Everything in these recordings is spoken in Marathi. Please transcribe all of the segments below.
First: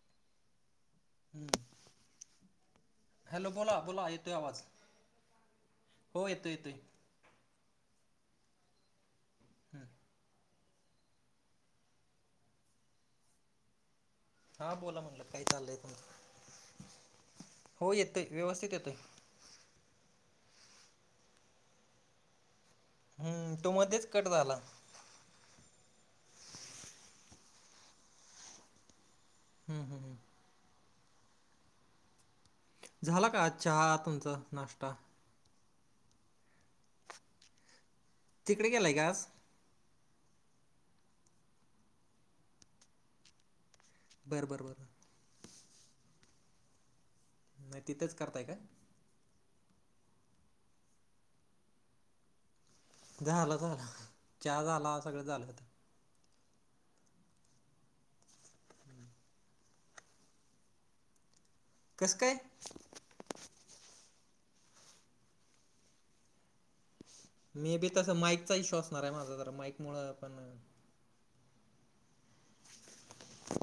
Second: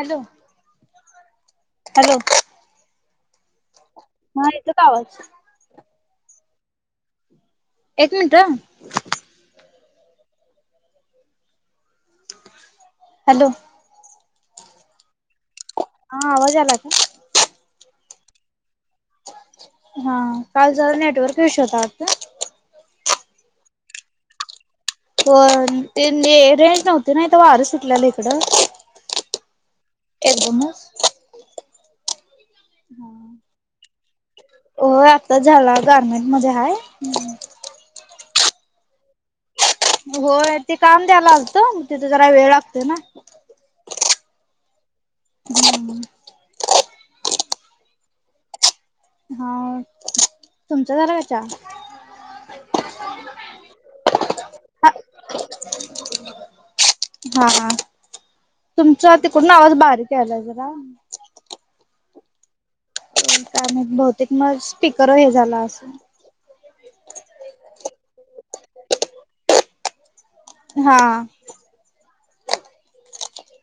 हॅलो हॅलो हॅलो बोला बोला येतोय हा आवाज. येतो का आवाज हो येतो येतोय. एक मिनटं हम्म. हॅलो हा बोला म्हणलं काय चाललंय? तुमचं हा आवाज आला का? हो येतोय व्यवस्थित येतोय. हा काल जरा नेटवर्क इशू होता वाटतं. हम्म तू मध्येच कट झाला. पण ते ने रेंज नव्हती नाही तर वारे सुटलेला इकडं. हम्, हम, हम बम झाला का चहा तुमचा नाश्ता? तर झाला गार्मेंट मध्ये हाय. तिकडे गेलाय आज होय ते काम द्यायला आलतो मग तिथे जरा वेळ लागते ना बरं, बरं, बरं हम् नाही तिथंच करताय काय हा तुमचा झाला का चहा झालं, झालं चहा झाला सगळं झालं आता हा तुमचा तिकडून आवाज बारीक केलय जरा कस काय? होय काय माहीत बहुतेक मग स्पीकर हे झाला असन मे बी तस माइकचा इश्यू असणार आहे माझा तर माईक मुळ पण हा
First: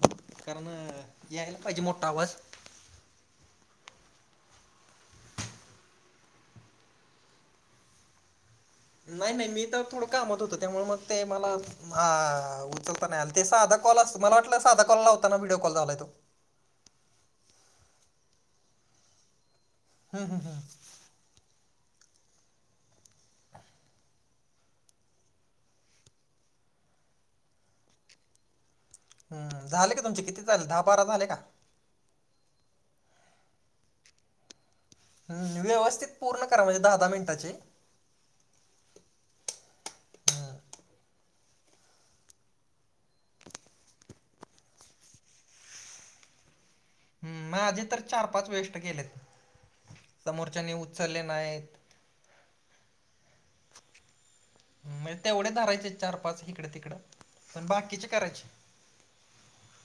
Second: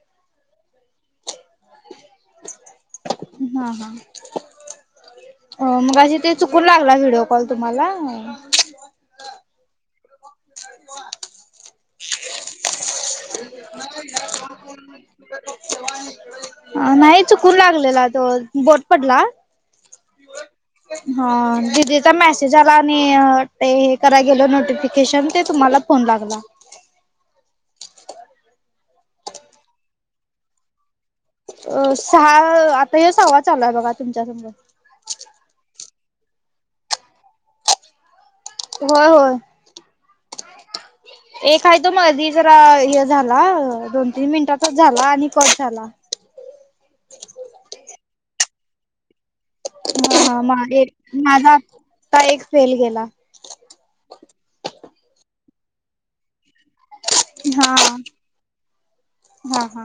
कारण यायला पाहिजे मोठा आवाज हा, हा अ मगाशी ते चुकून लागला व्हिडिओ कॉल तुम्हाला नाही, नाही मी तर थोडं कामत होत त्यामुळे मग ते मला आ उचलता नाही आला ते साधा कॉल असत मला वाटलं साधा कॉल लावताना होता व्हडिओ कॉल झाला तो नाही चुकून लागलेला तो बोट पडला ह, ह, ह ह दिदीचा मेसेज आला आणि हे करायला गेलो नोटिफिकेशन ते तुम्हाला फोन लागला हा झाले का तुमचे किती झाले दहा बारा झाले का अ सहा आता हे सहावा चालूय बघा तुमच्या संग हम्म व्यवस्थित पूर्ण करा म्हणजे दहा, दहा मिनिटाचे होय, होय हम एक आहे तो मधी जरा हे झाला दोन, तीन मिनिटांचाच झाला आणि कट झाला माझे तर चार पाच वेस्ट गेलेत ह हा मा समोरच्याने उचलले माझा नाहीत आता एक फेल गेला म्हणजे तेवढे धरायचे चार पाच इिकडे तिकडं पण हा बाकीचे करायचे हा, हा,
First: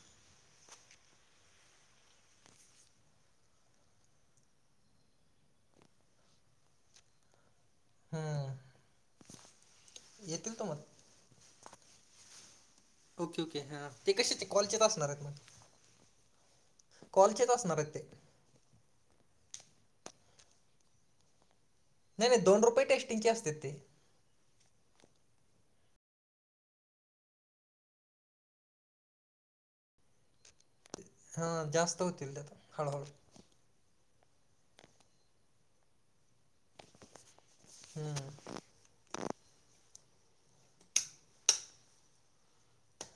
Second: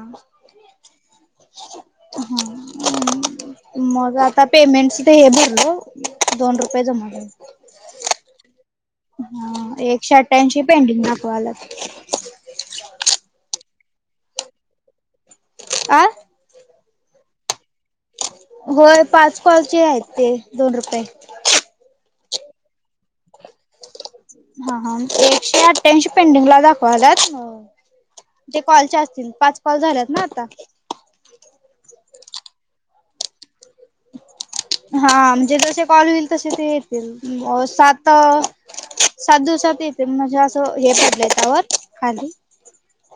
ह मग आता पेमेंट ते हे भरल दोन रुपया जमा झालं ह ह एकशे अठ्ठ्याऐंशी पेंडिंग दाखवायल्यात ओके, ओके ते कशाचे कॉलचे तर असणार आहेत मग आं कॉलचेच असणार ते होय पाच कॉलचे आहेत ते दोन रुपये नाही, नाही दोन रुपये टेस्टिंगचे असतेत ते हा, हा एकशे अठ्ठ्यांशी पेंडिंगला दाखवाल्यात तेे कॉलचे असतील पाच कॉल झाल्यात ना आता हां जास्त होतील त्यात हळूहळू हा म्हणजे जसे कॉल होईल तसे ते येतील अ सात हम्म सात दिवसात येते म्हणजे असं हे पडलं त्यावर खाली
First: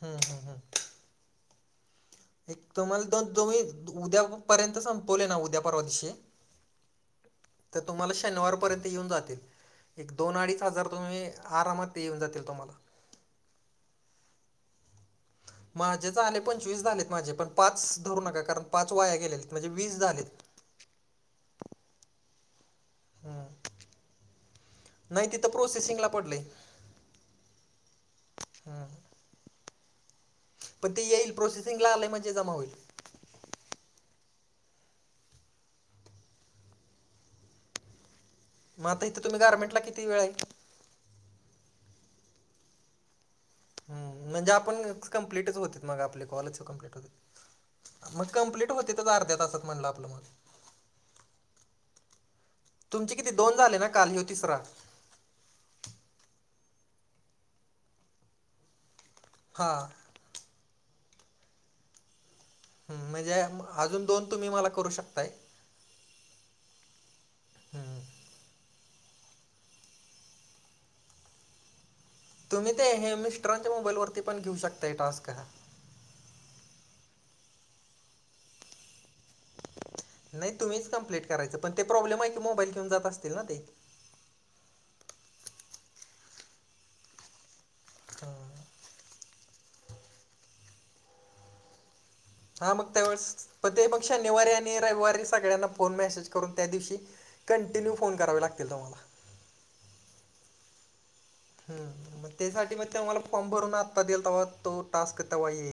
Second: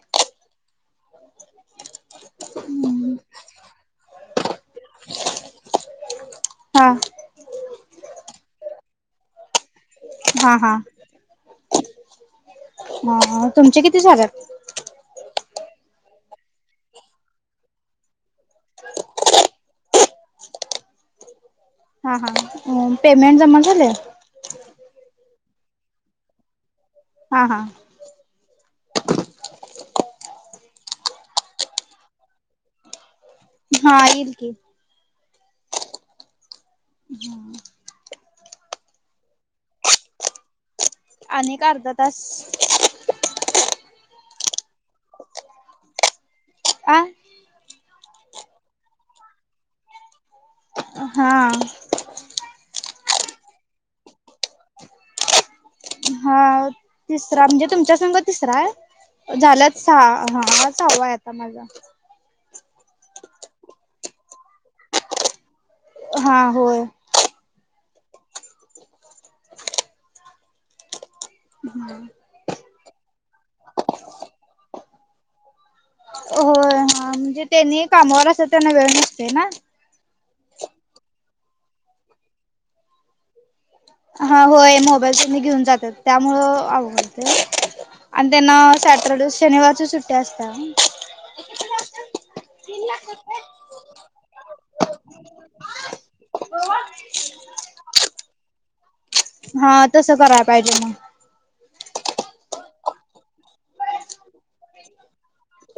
हम्म हम्म हम्म. एक तुम्हाला दोन तुम्ही उद्या पर्यंत संपवले ना उद्या परवा दिशी हा तर तुम्हाला शनिवारपर्यंत येऊन जातील एक दोन हा अडीच हा हजार तुम्ही आरामात येऊन जातील तुम्हाला. म तुमचे किती झालेत? माझेच आले पंचवीस झालेत माझे पण पाच धरू नका कारण पाच वाया गेलेले म्हणजे वीस झालेत. हा हा उम पेमेंट हम्म. जमा झालंय. नाही तिथं प्रोसेसिंगला पडले. हा हा. हम्म. पण ते येईल प्रोसेसिंगला आलंय म्हणजे जमा होईल. हा येईल की. हां म आता इथे तुम्ही गरमेंटला किती वेळ आहे? आणि एक अर्धा तास. हम्म म्हणजे आपण कंप्लीटच होतेत मग आपले कॉलेजच कंप्लीट आ होते. मग कंप्लीट होतेच अर्ध्या तासात म्हटलं आपलं मग. हां. तुमचे किती दोन झाले ना काल हेऊ तिसरा. हाव तिसरा म्हणजे तुमच्या संग तिसरा आहे झालते हां सहा हा सहावा आहे आता माझा. हम्म म्हणजे म अजून दोन तुम्ही मला करू शकताय. हा होय. हम्म. हा. तुम्ही ते हेमिस्ट्रॉ ते मोबाईलवरती पण घेऊ शकता आहे टास्क हा. होय हा म्हणजे त्यांनी कामावर असे त्यांना वेळ नसते ना. नाही तुम्हीच कंप्लेट करायचं पण ते प्रॉब्लेम आहे मोबाईल घेऊ जात असतील ना ते. हा होय मोबाईल तेनी घेऊन जातात त्यामुळं अघवडते. आणि हां. त्यांना सॅटरडे शनिवारची सुट्टी असता हा. हा मग त्यावेळेस प ते मग शनिवारी आणि रविवारी सगळ्यांना फोन मेसेज करून त्या दिवशी कंटिन्यू फोन करावे लागतील तुम्हाला. हा तसं कराय पाहिजे म. हम्म त्यासाठी मग ते मला फॉर्म भरून आत्ता दियल तेव्हा तो टास्क तेव्हा येई.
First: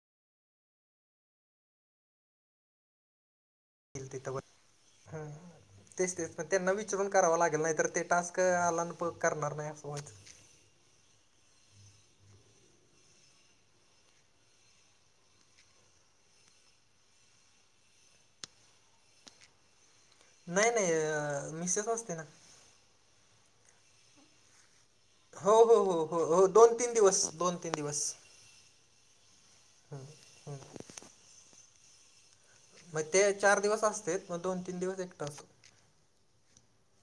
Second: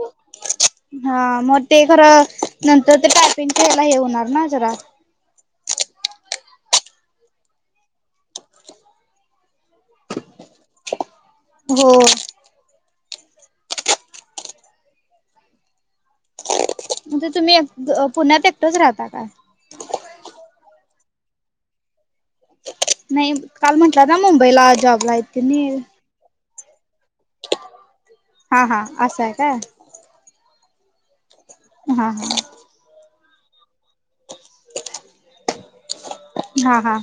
हा मग ते खरं नंतर ते पायपिंग खेयला हे होणार तिथं ना जरा. हा हा. तेच तेच पण त्यांना विचरून करावं लागेल नाही तर ते टास्क आला न प करणार नाही असं होयत. हो. म्हणते तुम्ही एक ग अ पुण्यात एकटाच राहता का? नाही नाही मिसेज असते ना. नाही काल म्हटलं ना मुंबईला जॉब हो हो हो हो हो दोन-तीन दिवस, दोन-तीन दिवस हा हा असं आहे काय? हम्म हम्म. हा हा. मग ते चार दिवस असते मग दोन-तीन दिवस एकटा असतो. हा हा.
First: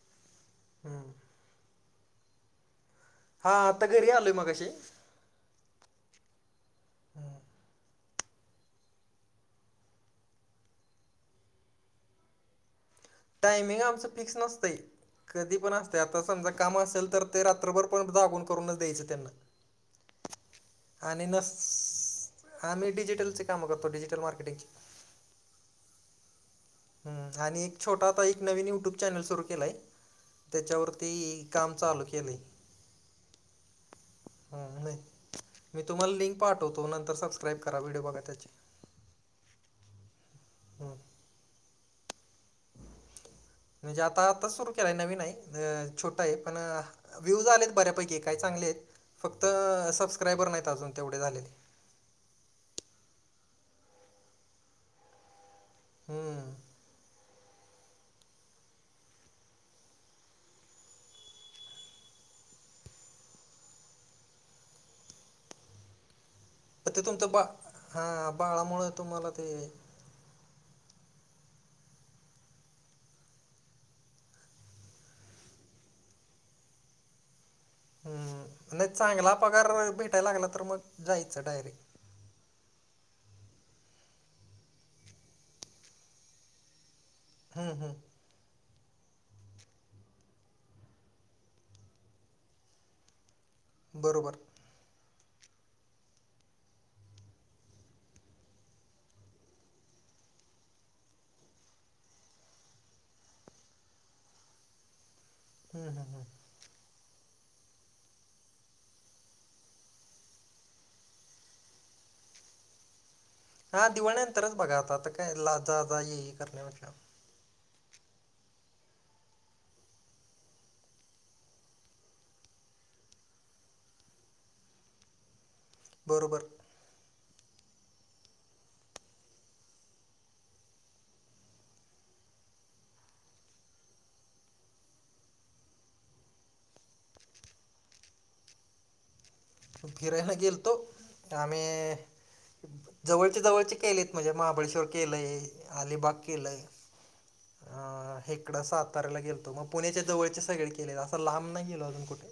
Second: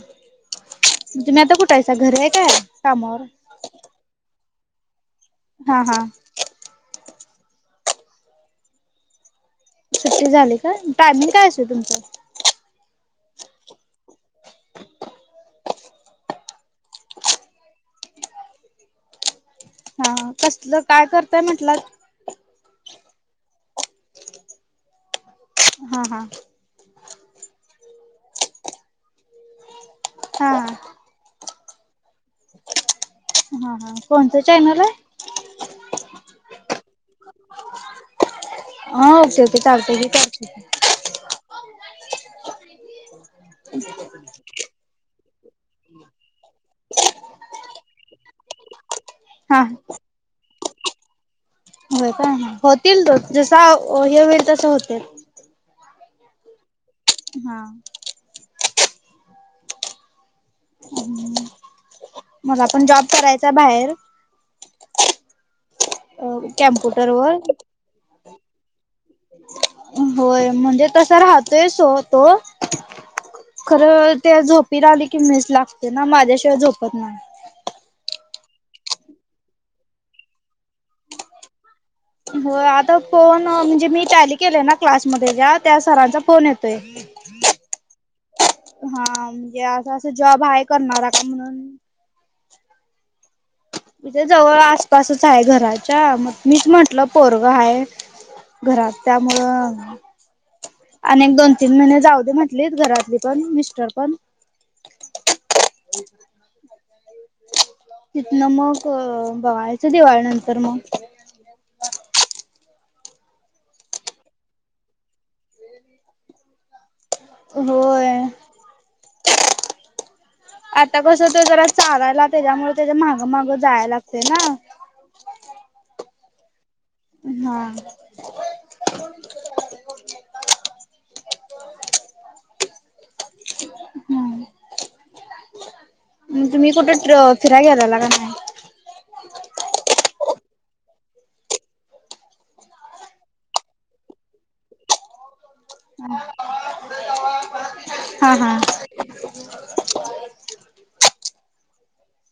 हम्म. तुम्ही आता कुठायच घर आहे काय कामावर हां आता घरी आलोय मगाशी हा हा. सुट्टी झाले का टायमिंग काय असेल तुमचं? टायमिंग आमचं फिक्स नसतय. कधी पण असते आता समजा काम असेल तर ते रात्रभर पण जागून करूनच द्यायचं त्यांना. हा कसलं काय आणि करतय नस म्हटलं? आम्ही डजिटलचे काम करतोडजिटल मार्केटिंग हा हा. ह् आणि एक छोटा आता एक नवीन युट्यूब चॅनल सुरू केलाय हा त्याच्यावर ती काम चालू केले. हा हा कोणतं चॅनल हम्म, नाही आहे. मी तुम्हाला लिंक पाठवतो नंतर सबस्क्राईब करा व्हिडिओ बघा त्याचे हा ओके ओके चालतंय मी करते. हम. [inaudible] म्हणजे आता आता सुरू केलाय नवीन आहे छोटं आहे पण व्ह्यूज आले आहेत बऱ्यापैकी काय चांगले आहेत फक्त हा सबस्क्रायबर नाहीत अजून तेवढे झालेले. होय काय होतील तो जसा हे होईल तसं होतील. हम्म. हा. मला पण जॉब करायचा बाहेर ते कॅम्प्युटर तुमचं वर बा हा बाळामुळे तुम्हाला ते होय म्हणजे तस राहतोय सो तो खरं ते झोपी राहिले की मीच लागते ना माझ्याशिवाय झोपत नाही. हम् नाही चांगला पगार भेटायला लागला तर मग जायचं डायरेक्ट हो आता फोन म्हणजे मी टॅली केलेय ना क्लासमध्ये ज्या त्या सरांचा फोन येतोय. हम्म हम्. हा म्हणजे असं असं जॉब आहे करणारा का म्हणून इथे बरोबर जवळ आसपासच आहे घराच्या मग मीच म्हंटलं पोरग आहे. घरात त्यामुळं. अ एक दोन तीन महिने जाऊ दे म्हटलीत घरातली पण मिस्टर पण हम् हम हम्. तिथ ना मग बवाळच्या दिवाळी नंतर मग हा दिवाळीनंतरच बघा आता आता काय ला जा जा ये करण्यापेक्षा होय. आता कसं ते जरा चालायला त्याच्यामुळे त्याच्या माहागं मागं जायला लागते ना. बरोबर. हा. हम्. तुम्ही कुठे फिराय घ्याय लाग नाही. फिरय गेलतो आम्. जवळचे जवळचे केलेत म्हणजे महाबळेश्वर केलंय अलिबाग केलंय. [unintelligible] अ हा हा हेकडं सातारऱयला गेलतो मग पुण्याच्या जवळचे सगळे केले असं लांब नाही गेल अजून कुठे?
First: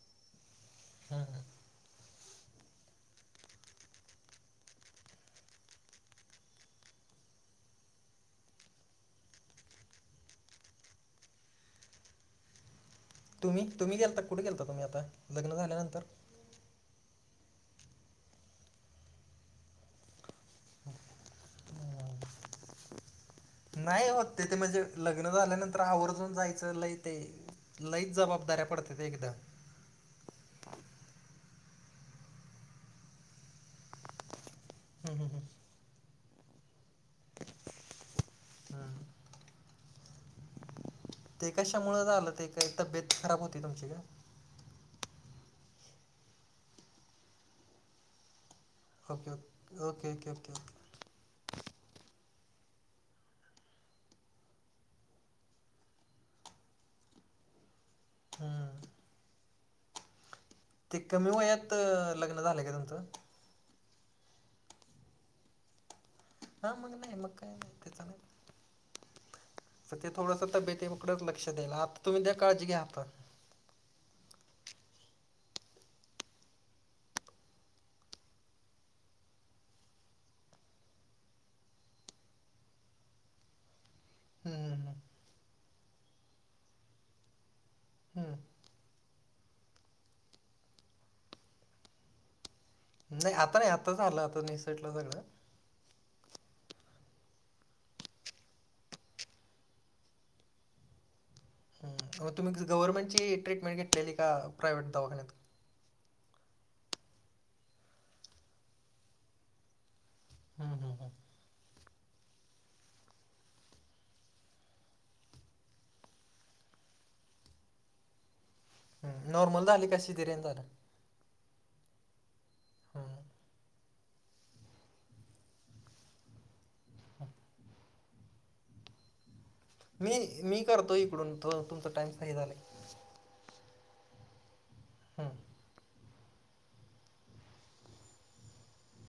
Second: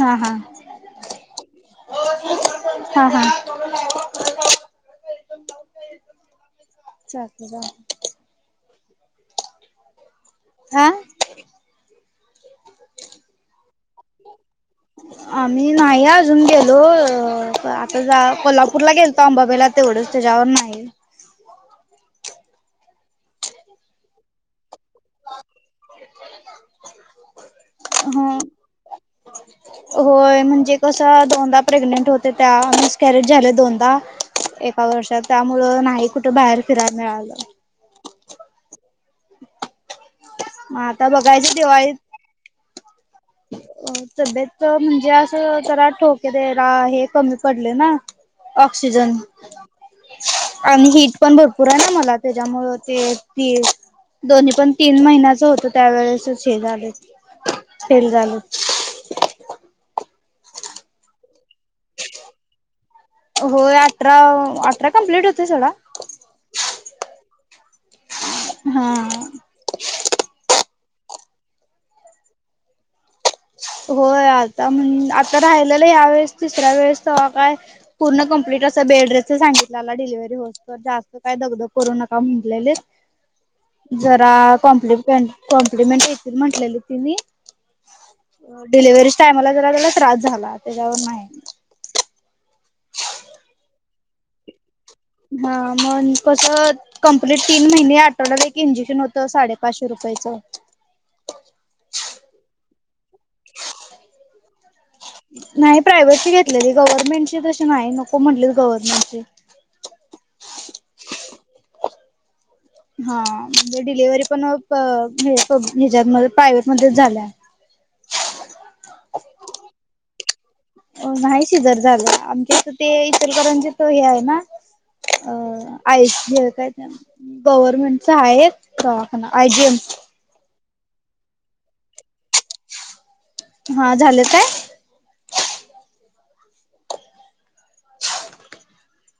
हा हा. हा हा. हा हा. जा जा. हा. तुमही तु्ही गेता कुठे गेलता तु्ही आता लग्न झाल्यानंतर माया. अजून गेलो अ आता जा कोल्हापूरला गेलता अंबाबाईला तेवढंच त्याच्यावर नाही नाही होत ते ते म्हणजे लग्न झाल्यानंतर आवर्जून जायचं लय ते लईच ह जबाबदाऱ्या पडत्या ते एकदा. होय म्हणजे कसं दोनदा प्रेग्नेंट होते त्या मिस कॅरेज झाल्या दोनदा एका वर्षा हम्म हम्म. त्यामुळं नाही कुठे बाहेर फिराय मिळालं. हम्म. म आता ते बघायची दिवाळीत. कशामुळं झालं तेक ते तब्येत खराब होती तुमची का? तब्येत म्हणजे असं जरा ठोके दे रा हे कमी पडले ना. Oxygen okay okay okay okay okay okay आणि हिट पण भरपुर आहे ना मला त्याच्यामुळं ते तिळ दोन्ही पण तीन महिन्याच होतं त्यावेेळेसच हे झाले फेल झालेत. हम्म. ते कमी वयात लग्न झालंय का तुमचं? होय अठराव अठरा कम्प्लीट होतयं सडा. हा मग नाही मग काय नाय त्याचा नाय. हां. सध्या थोडंस तब्येतीकडेच लक्ष द्याला आता तुम्ही काळजी घ्या आता. होय आता म्हण आता राहिलेलं यावेेळेस तिसऱ्या वेळेस तेव्हा काय पूर्ण कमप्लीट असं बेडरेस्टचा सांगितलेला डिलिवरी होस तर जास्त काय दगधग करू नका म्हटलेले. जरा हम्म, हम्म, कॉम्प्लेपन कॉम्प्लिमेंट येतील म्हटलेली तीनी. हम्म. डिलिव्हरीच टाईमला जरा त्याला त्रास झाला त्याच्यावर नाही. नाही आता आता झालं आता निसटलं सगळं. हा मन कशात कंप्लीट तीन महिने आठवड्याला एक इंजेक्शन होतं साडेपाचशे रुपयाचं. हम्म अहो तुम्ही गव्हनमेंटची ट्रीटमेंट घेतलेली का प्रायव्हेट दवाखान्यात? नाही प्रायव्हेटची घेतलेली गव्हर्नमेंटची तशी नाही नको म्हटली गव्हर्नमेंटची. हम्म हम्म हम्म. हा म्हणजे डिलेव्हरी पण प हे प हेज्यात मध्ये प्राइवेटमध्येच झाल्या. हम्म नॉर्मल झाली का शिजेरियन झाला? अ नाही शिजर झालं आमक्यात ते हम्म. इतरकरांचे तर हे आहे ना. अ आय शी आहे काय त्यांना गव्हर्मेंटचा आहे. दवाखाना आजेम मी मी करतो इकडून त तुमचा टाईम्स नाही झालयं. हा झालं काय? हम्म. [unintelligible]